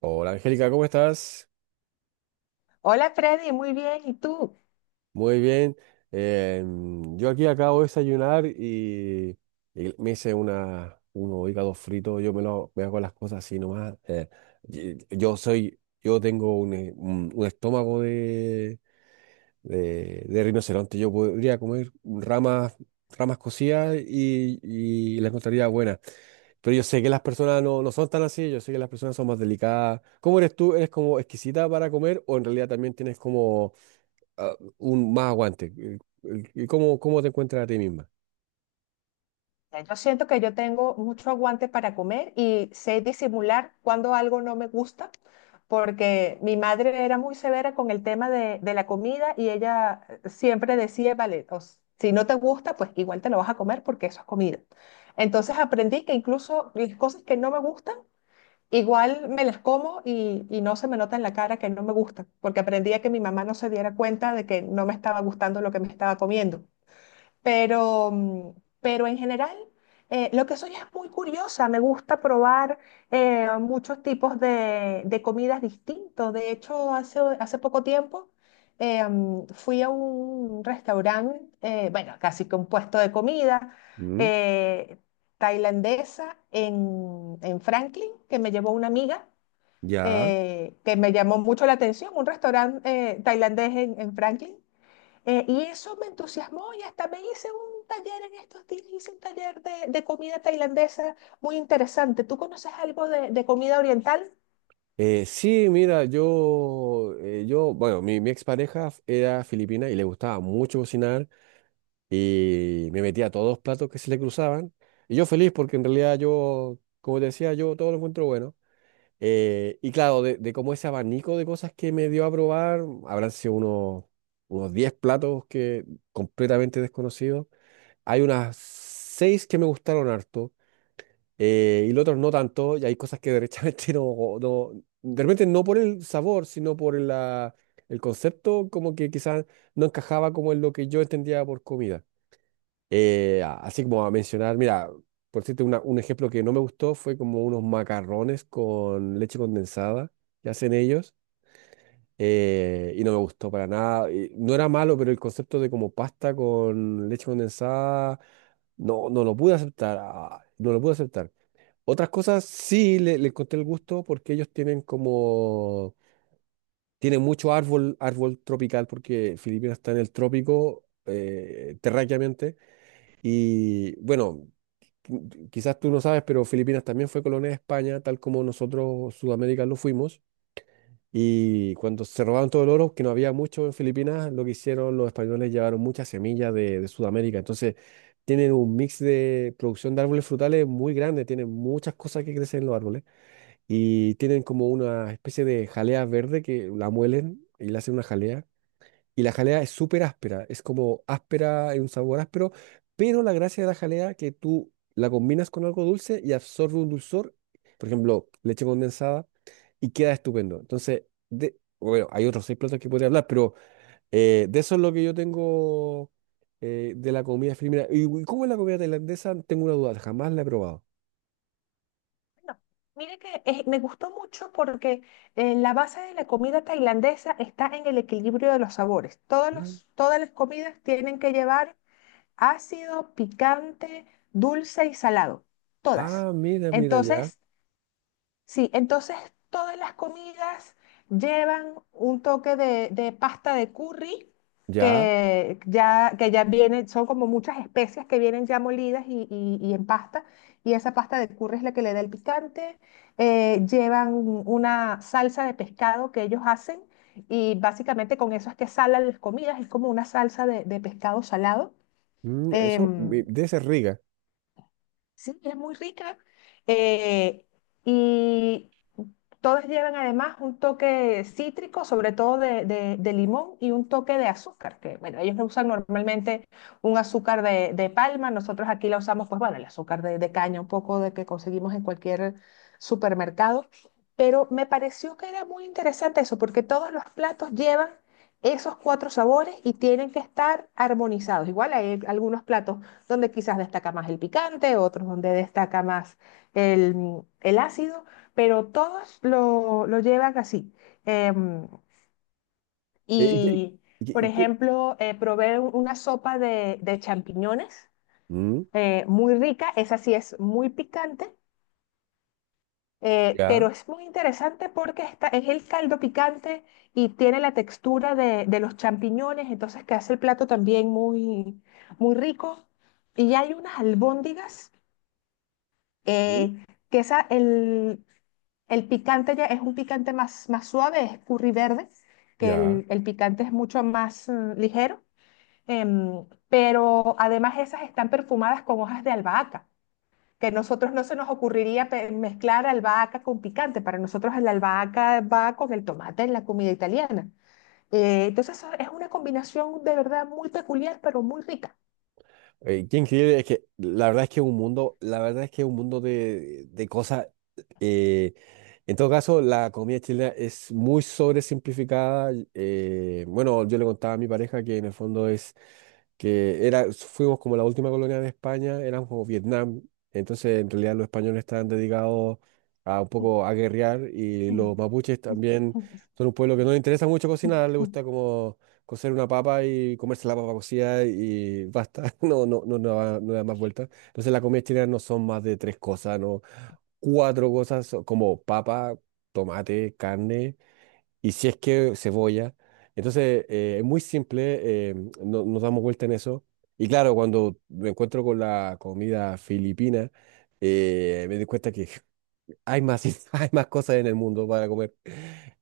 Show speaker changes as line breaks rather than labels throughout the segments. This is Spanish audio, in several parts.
Hola Angélica, ¿cómo estás?
Hola Freddy, muy bien. ¿Y tú?
Muy bien. Yo aquí acabo de desayunar y me hice unos hígados fritos. Me hago las cosas así nomás. Yo tengo un estómago de rinoceronte. Yo podría comer ramas cocidas y las encontraría buenas. Pero yo sé que las personas no son tan así. Yo sé que las personas son más delicadas. ¿Cómo eres tú? ¿Eres como exquisita para comer o en realidad también tienes como un más aguante? ¿Cómo te encuentras a ti misma?
Ya Yo siento que yo tengo mucho aguante para comer y sé disimular cuando algo no me gusta, porque mi madre era muy severa con el tema de la comida y ella siempre decía, vale, si no te gusta, pues igual te lo vas a comer porque eso es comida. Entonces aprendí que incluso las cosas que no me gustan, igual me las como y no se me nota en la cara que no me gustan, porque aprendí a que mi mamá no se diera cuenta de que no me estaba gustando lo que me estaba comiendo. Pero, mm, pero en general, lo que soy es muy curiosa. Me gusta probar muchos tipos de comidas distintos. De hecho, hace poco tiempo fui a un restaurante, bueno, casi que un puesto de comida
Mm.
eh, tailandesa en Franklin, que me llevó una amiga,
Ya.
que me llamó mucho la atención, un restaurante tailandés en Franklin. Y eso me entusiasmó y hasta me hice un taller en estos días, hice un taller de comida tailandesa muy interesante. ¿Tú conoces algo de comida oriental?
Sí, mira, bueno, mi expareja era filipina y le gustaba mucho cocinar y me metía a todos los platos que se le cruzaban. Y yo feliz porque en realidad yo, como te decía, yo todo lo encuentro bueno. Y claro, de como ese abanico de cosas que me dio a probar, habrán sido unos 10 platos que completamente desconocidos. Hay unas 6 que me gustaron harto. Y los otros no tanto, y hay cosas que derechamente no, no, de repente no por el sabor, sino por el concepto, como que quizás no encajaba como en lo que yo entendía por comida. Así como a mencionar, mira, por decirte un ejemplo que no me gustó fue como unos macarrones con leche condensada que hacen ellos, y no me gustó para nada. Y no era malo, pero el concepto de como pasta con leche condensada, no, no lo pude aceptar, no lo pude aceptar. Otras cosas sí le encontré el gusto porque ellos tienen tienen mucho árbol, árbol tropical porque Filipinas está en el trópico, terráqueamente. Y bueno, quizás tú no sabes, pero Filipinas también fue colonia de España, tal como nosotros Sudamérica lo fuimos. Y cuando se robaron todo el oro, que no había mucho en Filipinas, lo que hicieron los españoles llevaron muchas semillas de Sudamérica. Entonces tienen un mix de producción de árboles frutales muy grande, tienen muchas cosas que crecen en los árboles y tienen como una especie de jalea verde que la muelen y le hacen una jalea. Y la jalea es súper áspera, es como áspera, en un sabor áspero, pero la gracia de la jalea que tú la combinas con algo dulce y absorbe un dulzor, por ejemplo, leche condensada, y queda estupendo. Entonces, de, bueno, hay otros seis platos que podría hablar, pero de eso es lo que yo tengo de la comida filipina. ¿Y cómo es la comida tailandesa? Tengo una duda, jamás la he probado.
No. Mire que me gustó mucho porque la base de la comida tailandesa está en el equilibrio de los sabores.
Mm.
Todas las comidas tienen que llevar ácido, picante, dulce y salado. Todas.
Ah, mira, mira, ya.
Entonces, Sí, entonces todas las comidas llevan un toque de pasta de curry
Ya.
que ya viene, son como muchas especias que vienen ya molidas y en pasta, y esa pasta de curry es la que le da el picante. Llevan una salsa de pescado que ellos hacen y básicamente con eso es que salan las comidas, es como una salsa de pescado salado.
Mm, eso
Em,
debe ser Riga.
Sí, es muy rica. eh, y Todas llevan además un toque cítrico, sobre todo de, de limón y un toque de azúcar, que bueno, ellos no usan normalmente un azúcar de palma, nosotros aquí la usamos, pues bueno, el azúcar de caña, un poco de que conseguimos en cualquier supermercado. Pero me pareció que era muy interesante eso, porque todos los platos llevan esos cuatro sabores y tienen que estar armonizados. Igual hay algunos platos donde quizás destaca más el picante, otros donde destaca más el ácido, pero todos lo llevan así. Em,
Eh, ¿y qué-
y,
y qué-
por
y qué-
ejemplo, probé una sopa de champiñones
Mm,
muy rica, esa sí es muy picante.
ya.
Pero es muy interesante porque es el caldo picante y tiene la textura de los champiñones, entonces que hace el plato también muy, muy rico. Y hay unas albóndigas
Mm.
eh, que esa, el, el picante ya es un picante más, más suave, es curry verde, que
Ya.
el picante es mucho más ligero, pero además esas están perfumadas con hojas de albahaca, que a nosotros no se nos ocurriría mezclar albahaca con picante, para nosotros la albahaca va con el tomate en la comida italiana. Entonces eso es una combinación de verdad muy peculiar, pero muy rica.
Qué increíble, es que la verdad es que es un mundo, la verdad es que es un mundo de cosas. eh, en todo caso, la comida chilena es muy sobresimplificada. Bueno, yo le contaba a mi pareja que en el fondo es que era, fuimos como la última colonia de España, éramos como Vietnam, entonces en realidad los españoles estaban dedicados a un poco a guerrear y los mapuches también son un pueblo que no le interesa mucho cocinar, le gusta como cocer una papa y comerse la papa cocida y basta, no, no, no, no, no da más vueltas. Entonces la comida chilena no son más de tres cosas, no, cuatro cosas como papa, tomate, carne y si es que cebolla. Entonces, es muy simple, nos damos vuelta en eso. Y claro, cuando me encuentro con la comida filipina, me doy cuenta que hay más, hay más cosas en el mundo para comer.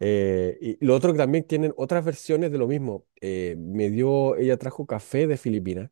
Y lo otro que también tienen otras versiones de lo mismo. Ella trajo café de Filipinas.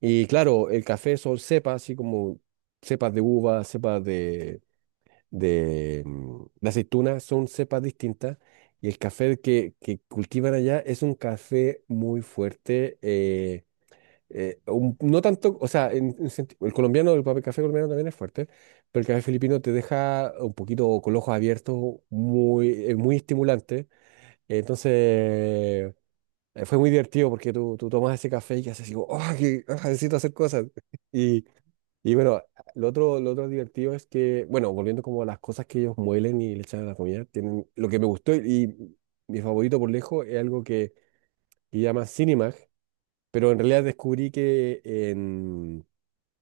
Y claro, el café son cepas, así como cepas de uva, cepas de aceituna son cepas distintas y el café que cultivan allá es un café muy fuerte. No tanto, o sea, el colombiano, el papel café colombiano también es fuerte, pero el café filipino te deja un poquito con los ojos abiertos, muy, muy estimulante. Entonces, fue muy divertido porque tú tomas ese café y haces así, como, "Oh, que, necesito hacer cosas!" Y, y bueno, lo otro divertido es que, bueno, volviendo como a las cosas que ellos muelen y le echan a la comida, lo que me gustó y, mi favorito por lejos es algo que llama Cinemag, pero en realidad descubrí que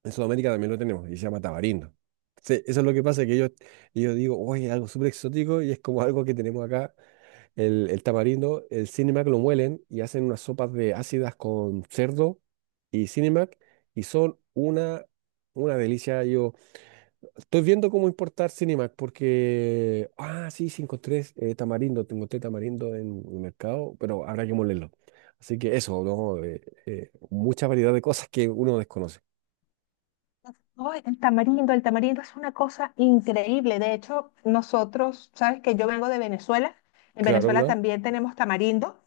en Sudamérica también lo tenemos y se llama tamarindo. Se- eso es lo que pasa, que ellos, yo digo, oye, es algo súper exótico y es como algo que tenemos acá, el tamarindo, el Cinemag lo muelen y hacen unas sopas de ácidas con cerdo y Cinemag y son una... una delicia, yo estoy viendo cómo importar Cinemac porque... Ah, sí, sí, encontré tamarindo, te encontré tamarindo en el mercado, pero habrá que molerlo. Así que eso, ¿no? Mucha variedad de cosas que uno desconoce.
Oh, el tamarindo es una cosa increíble. De hecho, nosotros, sabes que yo vengo de Venezuela. En
Claro,
Venezuela
claro.
también tenemos tamarindo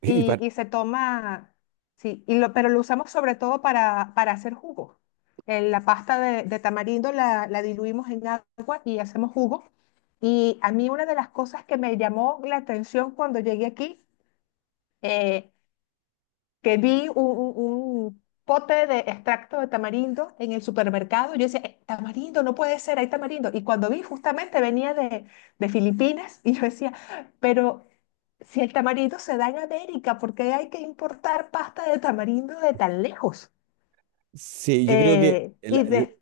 Y, para...
y se toma, sí, pero lo usamos sobre todo para hacer jugo. En la pasta de tamarindo la diluimos en agua y hacemos jugo. Y a mí una de las cosas que me llamó la atención cuando llegué aquí eh, que vi un pote de extracto de tamarindo en el supermercado. Yo decía, tamarindo, no puede ser, hay tamarindo". Y cuando vi, justamente venía de Filipinas y yo decía, pero si el tamarindo se da en América, ¿por qué hay que importar pasta de tamarindo de tan lejos?
Sí, yo creo que
Eh, y, de-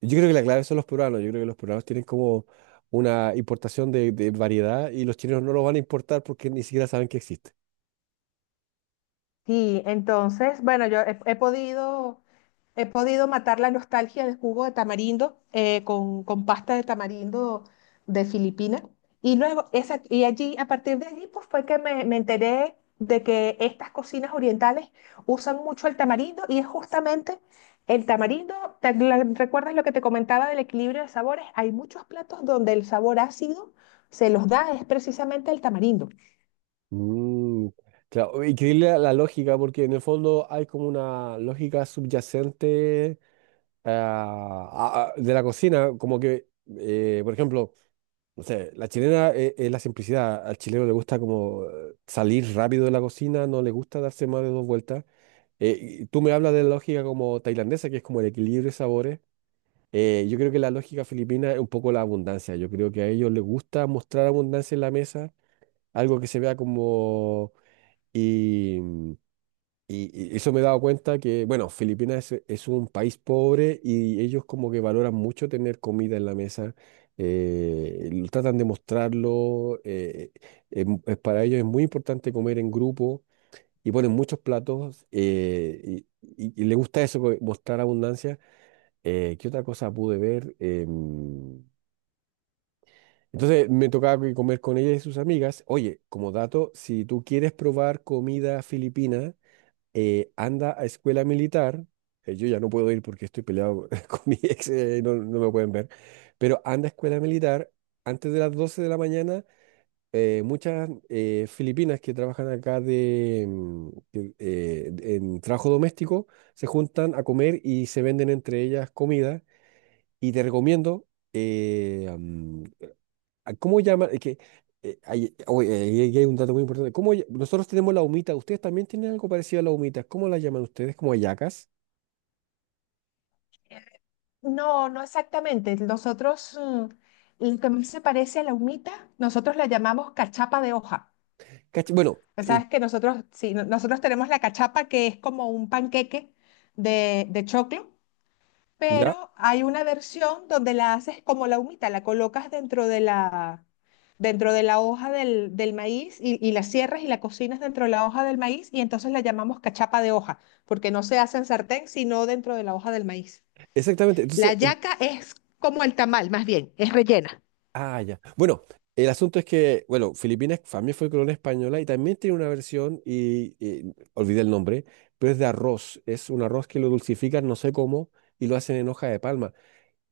yo creo que la clave son los peruanos. Yo creo que los peruanos tienen como una importación de variedad y los chinos no lo van a importar porque ni siquiera saben que existe.
entonces, bueno, he podido... He podido matar la nostalgia del jugo de tamarindo con pasta de tamarindo de Filipinas. Y luego, esa, y allí, a partir de allí, pues fue que me enteré de que estas cocinas orientales usan mucho el tamarindo y es justamente el tamarindo. ¿Recuerdas lo que te comentaba del equilibrio de sabores? Hay muchos platos donde el sabor ácido se los da es precisamente el tamarindo.
Mm, claro, increíble la lógica, porque en el fondo hay como una lógica subyacente de la cocina, como que, por ejemplo, no sé, la chilena es, la simplicidad. Al chileno le gusta como salir rápido de la cocina, no le gusta darse más de dos vueltas. Y tú me hablas de la lógica como tailandesa, que es como el equilibrio de sabores. Yo creo que la lógica filipina es un poco la abundancia. Yo creo que a ellos les gusta mostrar abundancia en la mesa, algo que se vea como... Y, y eso me he dado cuenta que, bueno, Filipinas es un país pobre y ellos como que valoran mucho tener comida en la mesa, lo tratan de mostrarlo, es para ellos es muy importante comer en grupo y ponen muchos platos y les gusta eso, mostrar abundancia. ¿Qué otra cosa pude ver? Entonces me tocaba que comer con ella y sus amigas. Oye, como dato, si tú quieres probar comida filipina, anda a escuela militar, yo ya no puedo ir porque estoy peleado con mi ex, no, no me pueden ver, pero anda a escuela militar antes de las 12 de la mañana. Muchas filipinas que trabajan acá en trabajo doméstico se juntan a comer y se venden entre ellas comida. Y te recomiendo, eh, am, ah, ¿cómo llaman? Es que ahí hay, un dato muy importante. Nosotros tenemos la humita. ¿Ustedes también tienen algo parecido a la humita? ¿Cómo la llaman ustedes? ¿Como hallacas?
No, no exactamente. Nosotros, mm, lo que más se parece a la humita, nosotros la llamamos cachapa de hoja.
Bueno,
Pues sabes que nosotros, sí, nosotros tenemos la cachapa que es como un panqueque de choclo,
ya,
pero hay una versión donde la haces como la humita, la colocas dentro de la hoja del maíz y la cierras y la cocinas dentro de la hoja del maíz y entonces la llamamos cachapa de hoja, porque no se hace en sartén, sino dentro de la hoja del maíz.
exactamente.
La
Entonces,
yaca es como el tamal, más bien, es rellena.
ah, ya. Bueno, el asunto es que, bueno, Filipinas también fue colonia española y también tiene una versión, y olvidé el nombre, pero es de arroz. Es un arroz que lo dulcifican, no sé cómo, y lo hacen en hoja de palma.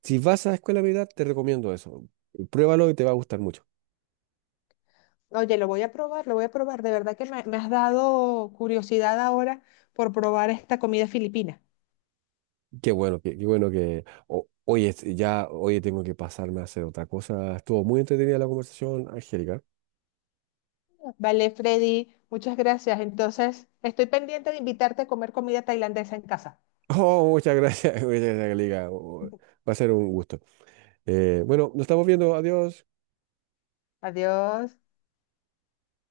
Si vas a Escuela Militar, te recomiendo eso. Pruébalo y te va a gustar mucho.
Oye, lo voy a probar, lo voy a probar. De verdad que me has dado curiosidad ahora por probar esta comida filipina.
Qué bueno, qué, qué bueno que... oye, ya, oye, tengo que pasarme a hacer otra cosa. Estuvo muy entretenida la conversación, Angélica.
Vale, Freddy, muchas gracias. Entonces, estoy pendiente de invitarte a comer comida tailandesa en casa.
Oh, muchas gracias, muchas gracias, Angélica. Oh, oh, va a ser un gusto. Bueno, nos estamos viendo. Adiós.
Adiós.